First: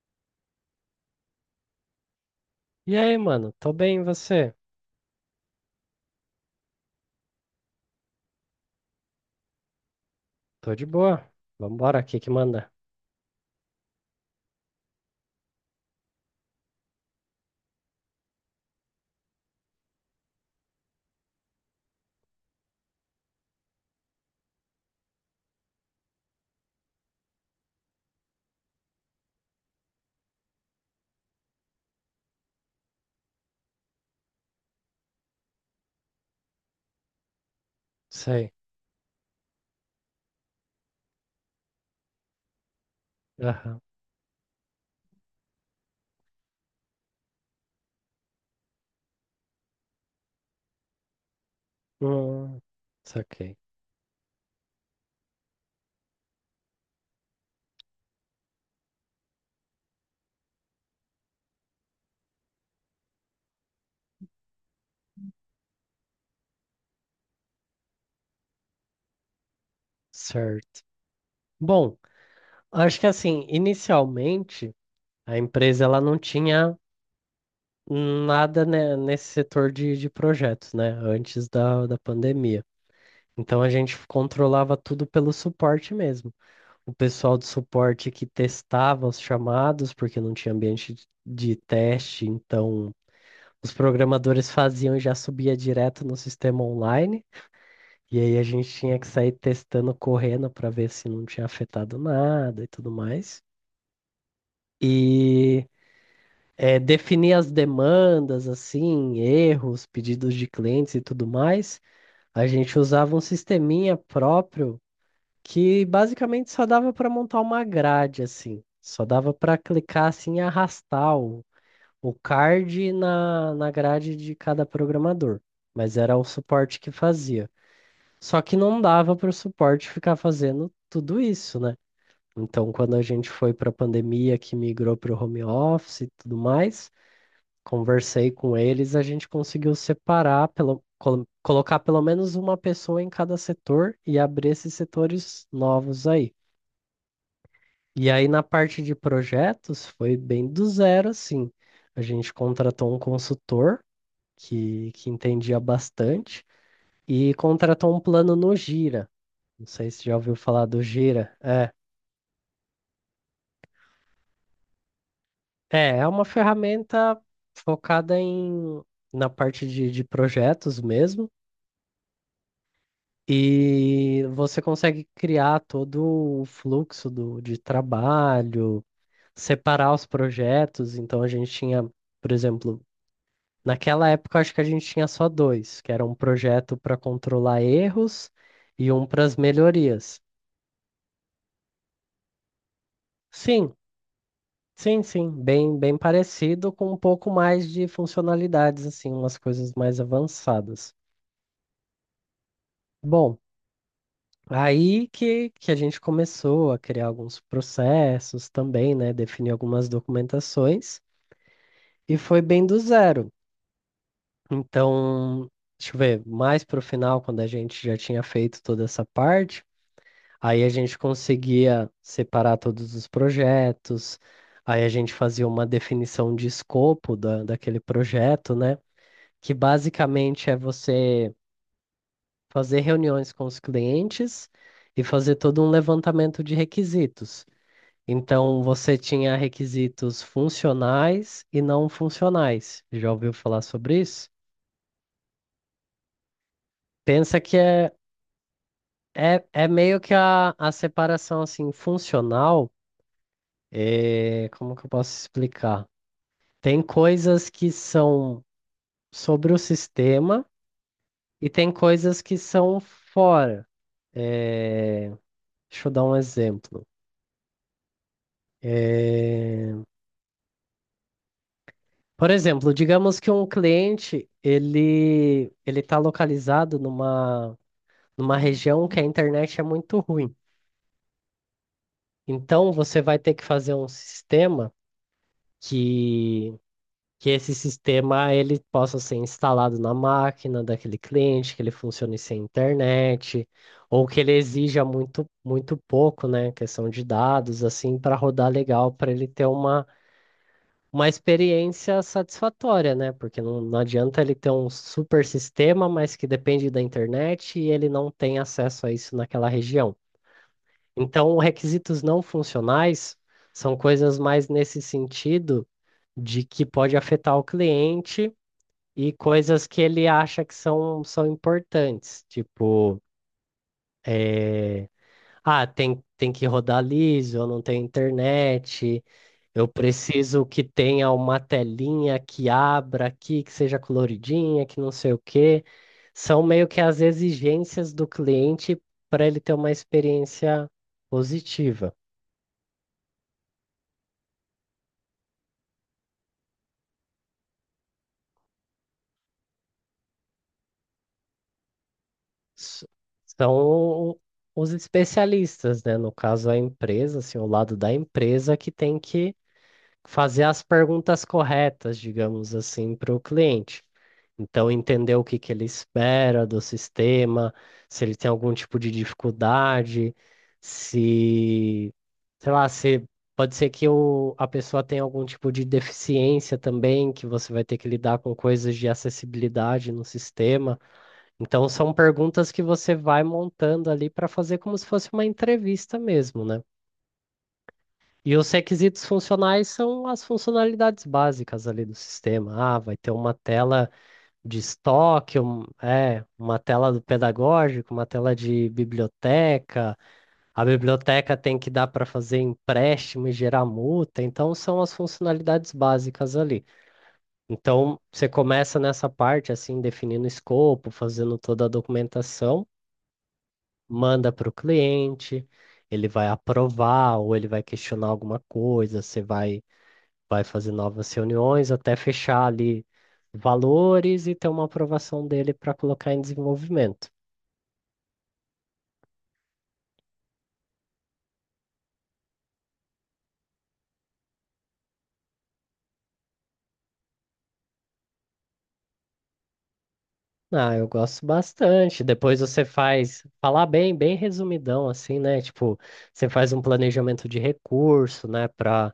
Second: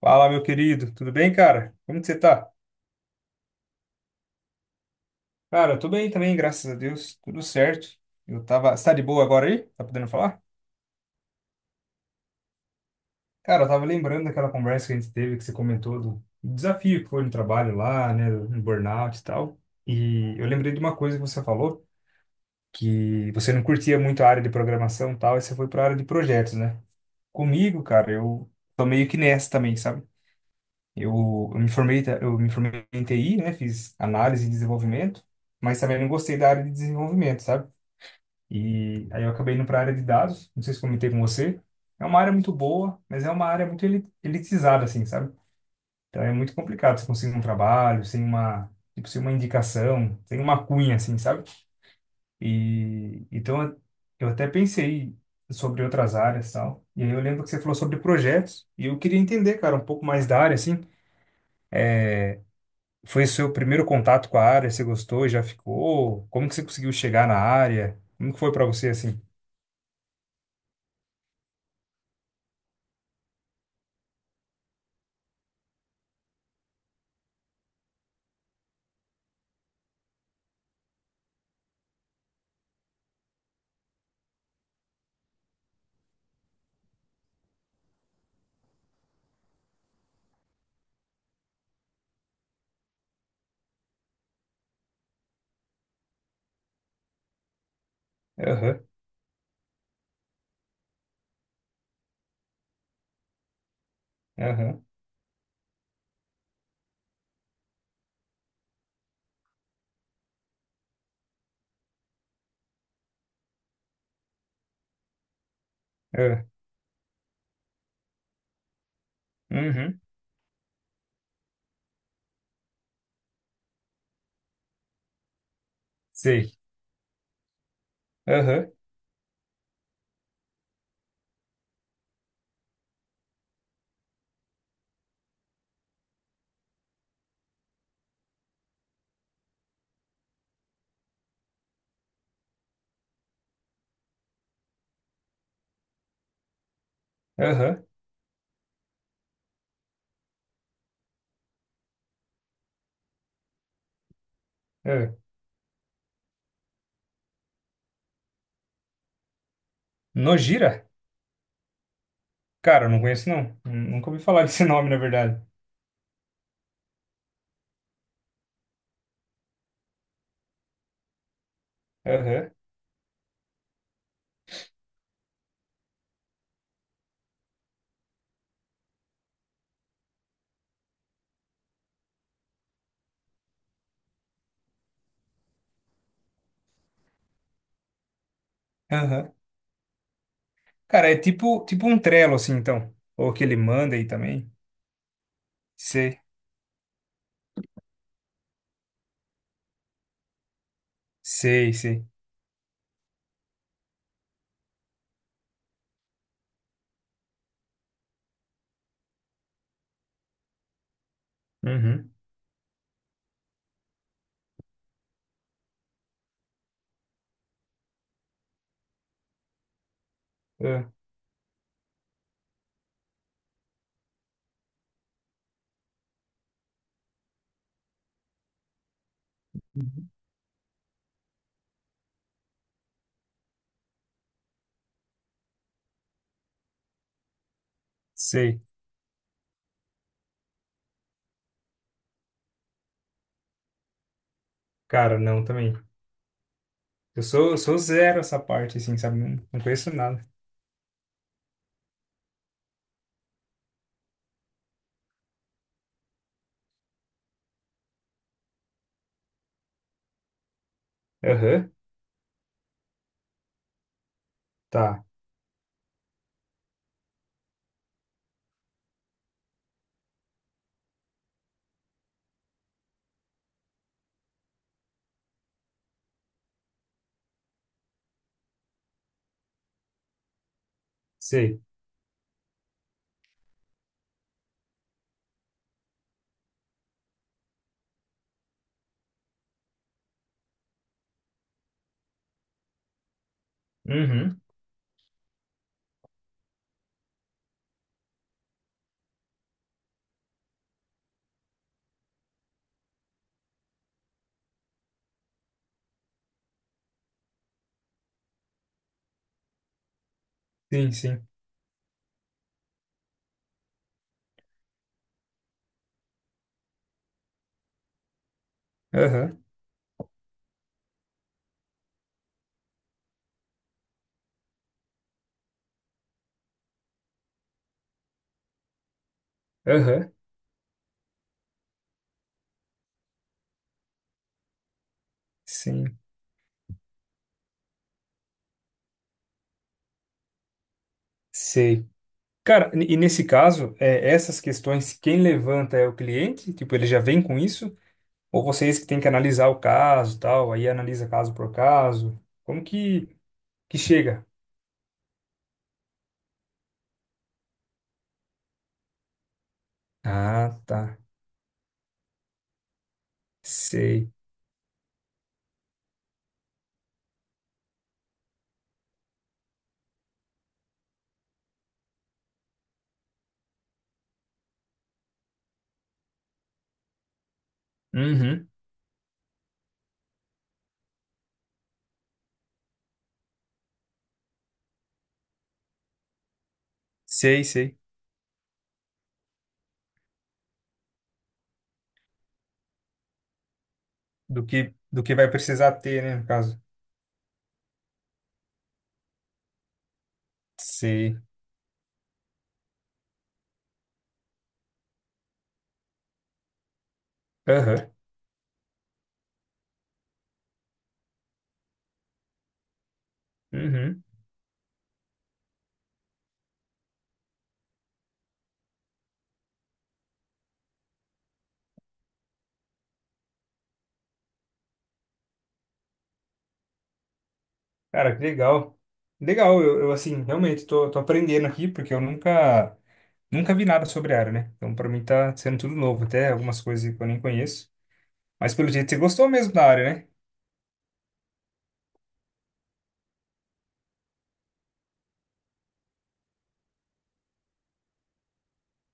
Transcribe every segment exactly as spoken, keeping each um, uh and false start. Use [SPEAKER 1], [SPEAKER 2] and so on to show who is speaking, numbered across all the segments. [SPEAKER 1] Fala, meu querido, tudo bem, cara? Como que você tá?
[SPEAKER 2] E aí, mano? Tô bem, e você?
[SPEAKER 1] Cara, eu tô bem também, graças a Deus, tudo certo. Eu tava. Você tá de boa agora aí? Tá podendo falar?
[SPEAKER 2] Tô de boa. Vambora, o que que manda?
[SPEAKER 1] Cara, eu tava lembrando daquela conversa que a gente teve, que você comentou do do desafio que foi no trabalho lá, né, no burnout e tal. E eu lembrei de uma coisa que você falou, que você não curtia muito a área de programação e tal, e você foi pra área de projetos, né? Comigo, cara, eu tô meio que nessa também, sabe? Eu, eu me formei, ta- eu me formei em T I, né? Fiz análise e desenvolvimento, mas também não gostei da área de desenvolvimento, sabe?
[SPEAKER 2] Sei.
[SPEAKER 1] E aí eu acabei indo para a área de dados, não sei se comentei com você. É uma área muito boa, mas é uma área
[SPEAKER 2] Aham.
[SPEAKER 1] muito eli- elitizada, assim, sabe? Então é muito complicado você conseguir um trabalho sem uma, tipo, sem uma indicação, sem uma cunha, assim, sabe?
[SPEAKER 2] Hum,
[SPEAKER 1] E
[SPEAKER 2] saquei.
[SPEAKER 1] então eu eu até pensei sobre outras áreas, e tal. E aí eu lembro que você falou sobre projetos, e eu queria entender, cara, um pouco mais da área, assim. Foi seu primeiro contato com a área? Você gostou? e Já ficou? Como que você conseguiu chegar na área? Como que foi pra você assim?
[SPEAKER 2] Certo. Bom, acho que assim, inicialmente, a empresa ela não tinha nada, né, nesse setor de, de projetos, né? Antes da, da pandemia. Então a gente controlava tudo pelo suporte mesmo. O pessoal do suporte que testava os chamados, porque não tinha ambiente de de teste, então os programadores faziam e já subia direto no sistema online. E aí a gente
[SPEAKER 1] Aham,
[SPEAKER 2] tinha que sair testando, correndo para ver se não tinha afetado nada e tudo mais.
[SPEAKER 1] aham,
[SPEAKER 2] E eh, definir as demandas, assim, erros, pedidos de clientes e tudo mais. A gente usava um sisteminha próprio que
[SPEAKER 1] aham,
[SPEAKER 2] basicamente só dava para montar uma grade, assim. Só dava para
[SPEAKER 1] uhum,
[SPEAKER 2] clicar assim e arrastar o o card na, na grade de cada programador, mas era o
[SPEAKER 1] sei.
[SPEAKER 2] suporte que fazia. Só que
[SPEAKER 1] Aham,
[SPEAKER 2] não dava para o suporte ficar fazendo tudo isso, né? Então, quando a gente foi para a pandemia, que migrou para o home office e tudo mais, conversei com eles, a gente conseguiu separar, pelo, colo- colocar pelo menos uma pessoa em cada setor e abrir esses setores novos aí.
[SPEAKER 1] aham,
[SPEAKER 2] E aí, na parte de projetos, foi bem do zero, assim. A gente contratou um consultor que, que
[SPEAKER 1] aham.
[SPEAKER 2] entendia bastante, e contratou um plano no Gira. Não sei se já ouviu falar
[SPEAKER 1] Nojira?
[SPEAKER 2] do Gira. É,
[SPEAKER 1] Cara, eu não conheço não. Nunca ouvi falar desse nome, na verdade.
[SPEAKER 2] é, é uma ferramenta focada em, na parte de, de projetos mesmo,
[SPEAKER 1] Aham,
[SPEAKER 2] e você consegue criar todo o fluxo do, de trabalho, separar os projetos. Então a gente tinha, por exemplo, naquela época acho que a gente tinha só dois, que era um projeto para controlar erros e um para
[SPEAKER 1] aham.
[SPEAKER 2] as melhorias.
[SPEAKER 1] Cara, é tipo, tipo um Trello, assim, então. Ou que ele
[SPEAKER 2] Sim,
[SPEAKER 1] manda aí também.
[SPEAKER 2] sim, sim, bem, bem
[SPEAKER 1] Sei,
[SPEAKER 2] parecido com um pouco mais de funcionalidades, assim, umas coisas mais avançadas.
[SPEAKER 1] sei, sei.
[SPEAKER 2] Bom, aí que, que a gente começou a criar alguns processos também, né? Definir algumas documentações
[SPEAKER 1] Uhum,
[SPEAKER 2] e foi bem do zero. Então, deixa eu ver, mais para o final, quando a gente já tinha feito toda essa parte, aí a
[SPEAKER 1] ah,
[SPEAKER 2] gente conseguia separar todos os projetos, aí a gente fazia uma definição de escopo da, daquele projeto, né? Que
[SPEAKER 1] uhum.
[SPEAKER 2] basicamente é você fazer reuniões com os clientes e fazer todo um levantamento de requisitos.
[SPEAKER 1] Sei.
[SPEAKER 2] Então, você tinha requisitos funcionais e não funcionais. Já ouviu falar sobre isso?
[SPEAKER 1] Cara, não, também. Eu
[SPEAKER 2] Pensa
[SPEAKER 1] sou,
[SPEAKER 2] que
[SPEAKER 1] eu sou
[SPEAKER 2] é,
[SPEAKER 1] zero essa parte, assim, sabe? Não,
[SPEAKER 2] é,
[SPEAKER 1] não
[SPEAKER 2] é
[SPEAKER 1] conheço
[SPEAKER 2] meio que
[SPEAKER 1] nada.
[SPEAKER 2] a, a separação assim, funcional. É, como que eu posso explicar? Tem coisas que são sobre o sistema e tem
[SPEAKER 1] Aham.
[SPEAKER 2] coisas que são fora.
[SPEAKER 1] Tá,
[SPEAKER 2] É, deixa eu dar um exemplo. É, Por exemplo, digamos que um cliente ele ele está localizado numa numa região que a internet é muito ruim.
[SPEAKER 1] sei.
[SPEAKER 2] Então você vai ter que fazer um sistema que que esse sistema ele possa ser instalado na máquina daquele cliente, que ele funcione sem internet, ou que ele
[SPEAKER 1] Uhum.
[SPEAKER 2] exija muito muito pouco, né, questão de dados assim para rodar legal, para ele ter uma uma experiência satisfatória, né? Porque não, não adianta ele ter um super sistema, mas que depende da internet e ele não tem acesso a isso naquela região.
[SPEAKER 1] Sim, sim.
[SPEAKER 2] Então, requisitos não funcionais são coisas mais nesse sentido de que pode afetar o cliente e
[SPEAKER 1] Aham,
[SPEAKER 2] coisas que ele acha que são, são importantes, tipo. eh, ah, tem, tem que rodar liso, não tem internet, eu
[SPEAKER 1] aham,
[SPEAKER 2] preciso que tenha uma telinha que abra aqui, que seja coloridinha, que não sei o quê.
[SPEAKER 1] sim,
[SPEAKER 2] São meio que as exigências do cliente para ele ter uma experiência
[SPEAKER 1] sei.
[SPEAKER 2] positiva.
[SPEAKER 1] Cara, e nesse caso, é, essas questões, quem levanta é o cliente? Tipo, ele já vem com isso? Ou vocês que têm que analisar o caso, tal, aí analisa caso por caso? Como
[SPEAKER 2] S-
[SPEAKER 1] que,
[SPEAKER 2] São
[SPEAKER 1] que
[SPEAKER 2] o-
[SPEAKER 1] chega?
[SPEAKER 2] os especialistas, né? No caso, a empresa, assim, o lado da empresa que tem que fazer
[SPEAKER 1] Ah,
[SPEAKER 2] as
[SPEAKER 1] tá,
[SPEAKER 2] perguntas corretas, digamos assim, para o cliente.
[SPEAKER 1] sei.
[SPEAKER 2] Então, entender o que que ele espera do sistema, se ele tem algum tipo de dificuldade, se, sei lá, se pode ser que o, a pessoa tenha algum tipo de deficiência também, que você vai ter que lidar com
[SPEAKER 1] Uhum,
[SPEAKER 2] coisas de acessibilidade no sistema. Então, são perguntas que você vai montando ali para fazer como se fosse uma entrevista mesmo, né?
[SPEAKER 1] sei, sei.
[SPEAKER 2] E os requisitos funcionais são as funcionalidades básicas ali do sistema. Ah, vai ter uma tela
[SPEAKER 1] Do
[SPEAKER 2] de
[SPEAKER 1] que, do que vai
[SPEAKER 2] estoque, um-
[SPEAKER 1] precisar ter, né,
[SPEAKER 2] é,
[SPEAKER 1] no
[SPEAKER 2] uma
[SPEAKER 1] caso?
[SPEAKER 2] tela do pedagógico, uma tela de biblioteca. A
[SPEAKER 1] Sei.
[SPEAKER 2] biblioteca tem que dar para fazer empréstimo e gerar multa. Então, são as funcionalidades básicas ali.
[SPEAKER 1] Aham,
[SPEAKER 2] Então, você começa nessa parte, assim, definindo o escopo, fazendo toda a documentação,
[SPEAKER 1] uhum.
[SPEAKER 2] manda para o cliente, ele vai aprovar ou ele vai questionar alguma coisa, você vai vai fazer novas reuniões até fechar ali valores e ter uma aprovação dele para colocar em desenvolvimento.
[SPEAKER 1] Cara, que legal. Legal, eu, eu, assim, realmente tô, tô aprendendo aqui, porque eu nunca, nunca vi nada sobre a área, né? Então, pra mim tá sendo tudo novo, até algumas coisas que eu nem conheço. Mas pelo jeito você gostou mesmo da área, né?
[SPEAKER 2] Ah, eu gosto bastante. Depois você faz, falar bem, bem resumidão assim, né? Tipo, você faz um planejamento de recurso, né? Para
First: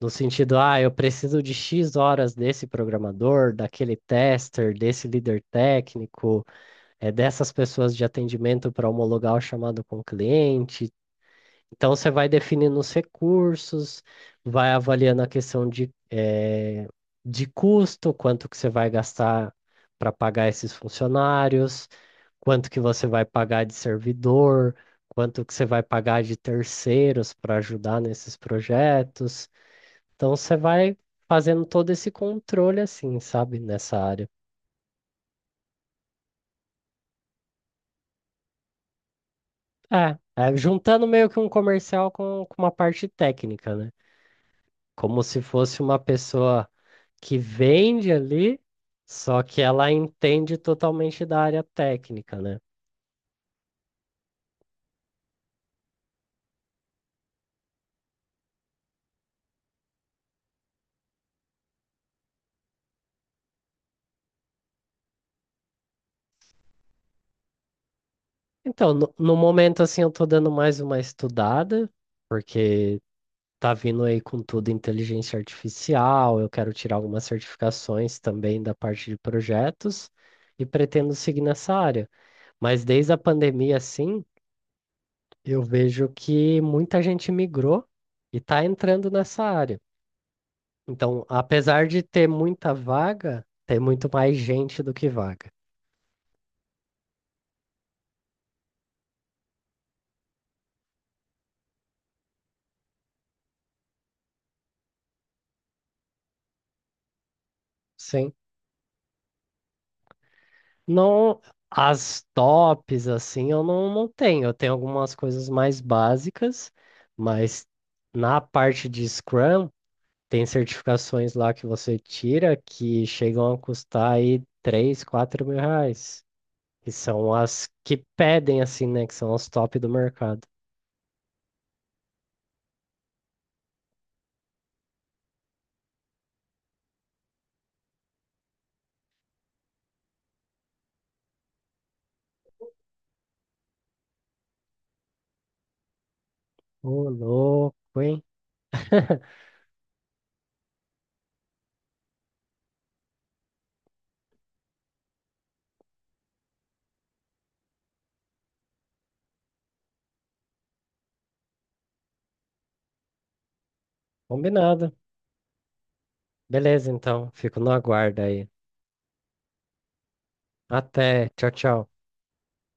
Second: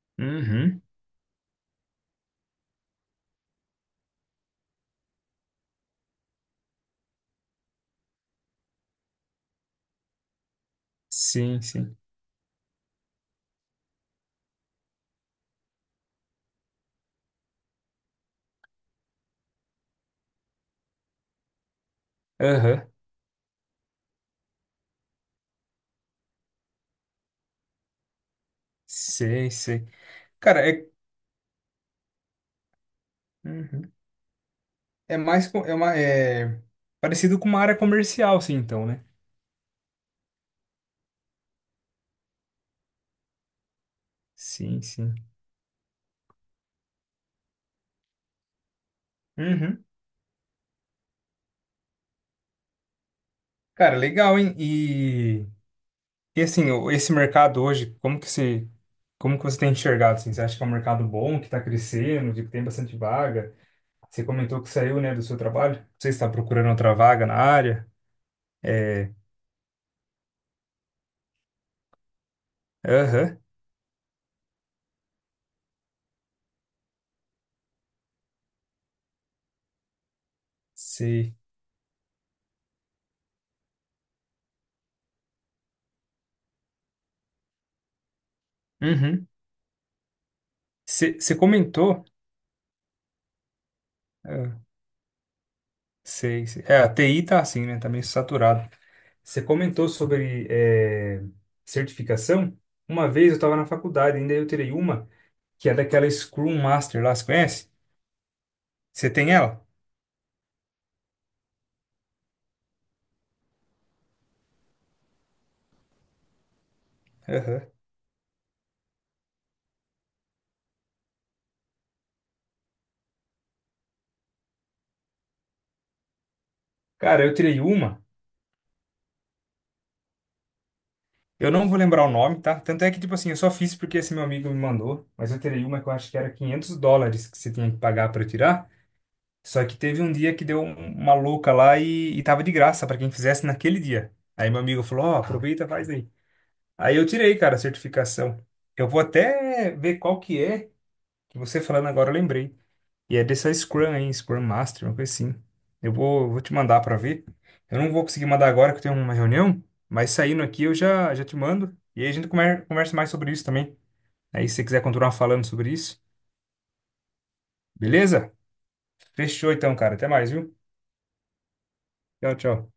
[SPEAKER 2] no sentido, ah,
[SPEAKER 1] Uhum.
[SPEAKER 2] eu preciso de X horas desse programador, daquele tester, desse líder técnico, é dessas pessoas de atendimento para homologar o chamado com o cliente.
[SPEAKER 1] Sim,
[SPEAKER 2] Então,
[SPEAKER 1] sim.
[SPEAKER 2] você vai definindo os recursos, vai avaliando a questão de, eh, de custo, quanto que você vai gastar para pagar esses funcionários, quanto que
[SPEAKER 1] Aham.
[SPEAKER 2] você vai pagar de servidor, quanto que você vai pagar de terceiros para ajudar nesses projetos.
[SPEAKER 1] Sei, sei.
[SPEAKER 2] Então, você
[SPEAKER 1] Cara, é,
[SPEAKER 2] vai fazendo todo esse controle, assim, sabe,
[SPEAKER 1] uhum.
[SPEAKER 2] nessa área.
[SPEAKER 1] É mais, com- é uma, é parecido com uma área comercial, sim, então, né?
[SPEAKER 2] É, é juntando meio que um comercial com, com uma parte técnica, né?
[SPEAKER 1] Sim, sim.
[SPEAKER 2] Como se fosse uma pessoa que vende ali, só que
[SPEAKER 1] Uhum.
[SPEAKER 2] ela entende totalmente da área técnica, né?
[SPEAKER 1] Cara, legal, hein? E assim, o- esse mercado hoje, como que se, como que você tem enxergado, assim? Você acha que é um mercado bom, que está crescendo, que tem bastante vaga? Você comentou que saiu, né, do seu trabalho. Não sei se está procurando outra vaga na área.
[SPEAKER 2] Então,
[SPEAKER 1] É,
[SPEAKER 2] no, no momento, assim, eu tô dando mais uma estudada, porque
[SPEAKER 1] aham,
[SPEAKER 2] tá vindo aí com tudo inteligência artificial, eu quero tirar algumas certificações também da parte de projetos e pretendo
[SPEAKER 1] sei.
[SPEAKER 2] seguir nessa área. Mas desde a pandemia, assim, eu vejo que muita gente migrou e tá entrando
[SPEAKER 1] Uhum.
[SPEAKER 2] nessa área.
[SPEAKER 1] Você
[SPEAKER 2] Então,
[SPEAKER 1] você
[SPEAKER 2] apesar de
[SPEAKER 1] comentou,
[SPEAKER 2] ter muita vaga, tem muito mais
[SPEAKER 1] é,
[SPEAKER 2] gente do que vaga.
[SPEAKER 1] sei, sei. É, a T I tá assim, né, tá meio saturado. Você comentou sobre é, certificação. Uma vez eu estava na faculdade, ainda eu tirei uma, que é daquela Scrum Master lá, você conhece?
[SPEAKER 2] Sim.
[SPEAKER 1] Você tem ela?
[SPEAKER 2] Não, as tops, assim, eu não, não tenho. Eu tenho algumas coisas mais básicas,
[SPEAKER 1] Aham.
[SPEAKER 2] mas na parte de Scrum, tem certificações lá que você tira que chegam a custar aí três, quatro mil reais. Que
[SPEAKER 1] Cara,
[SPEAKER 2] são
[SPEAKER 1] eu tirei
[SPEAKER 2] as que
[SPEAKER 1] uma,
[SPEAKER 2] pedem, assim, né? Que são as top do mercado.
[SPEAKER 1] eu não vou lembrar o nome, tá? Tanto é que, tipo assim, eu só fiz porque esse meu amigo me mandou, mas eu tirei uma que eu acho que era quinhentos dólares que você tinha que pagar pra tirar. Só que teve um dia que deu um- uma louca lá e, e tava de graça pra quem fizesse naquele dia. Aí meu amigo falou: Ó, aproveita, faz aí. Aí eu
[SPEAKER 2] Ô,
[SPEAKER 1] tirei, cara, a
[SPEAKER 2] louco, hein?
[SPEAKER 1] certificação. Eu vou até ver qual que é, que você falando agora eu lembrei. E é dessa Scrum aí, Scrum Master, uma coisa assim. Eu vou, eu vou te mandar pra ver. Eu não vou conseguir mandar agora que eu tenho uma reunião, mas saindo aqui eu já, já te mando. E aí a gente comer- conversa mais sobre isso também. Aí se você quiser
[SPEAKER 2] Combinado.
[SPEAKER 1] continuar falando sobre isso,
[SPEAKER 2] Beleza, então. Fico no aguardo
[SPEAKER 1] beleza?
[SPEAKER 2] aí.
[SPEAKER 1] Fechou então, cara. Até mais, viu?
[SPEAKER 2] Até. Tchau, tchau.
[SPEAKER 1] Tchau, tchau.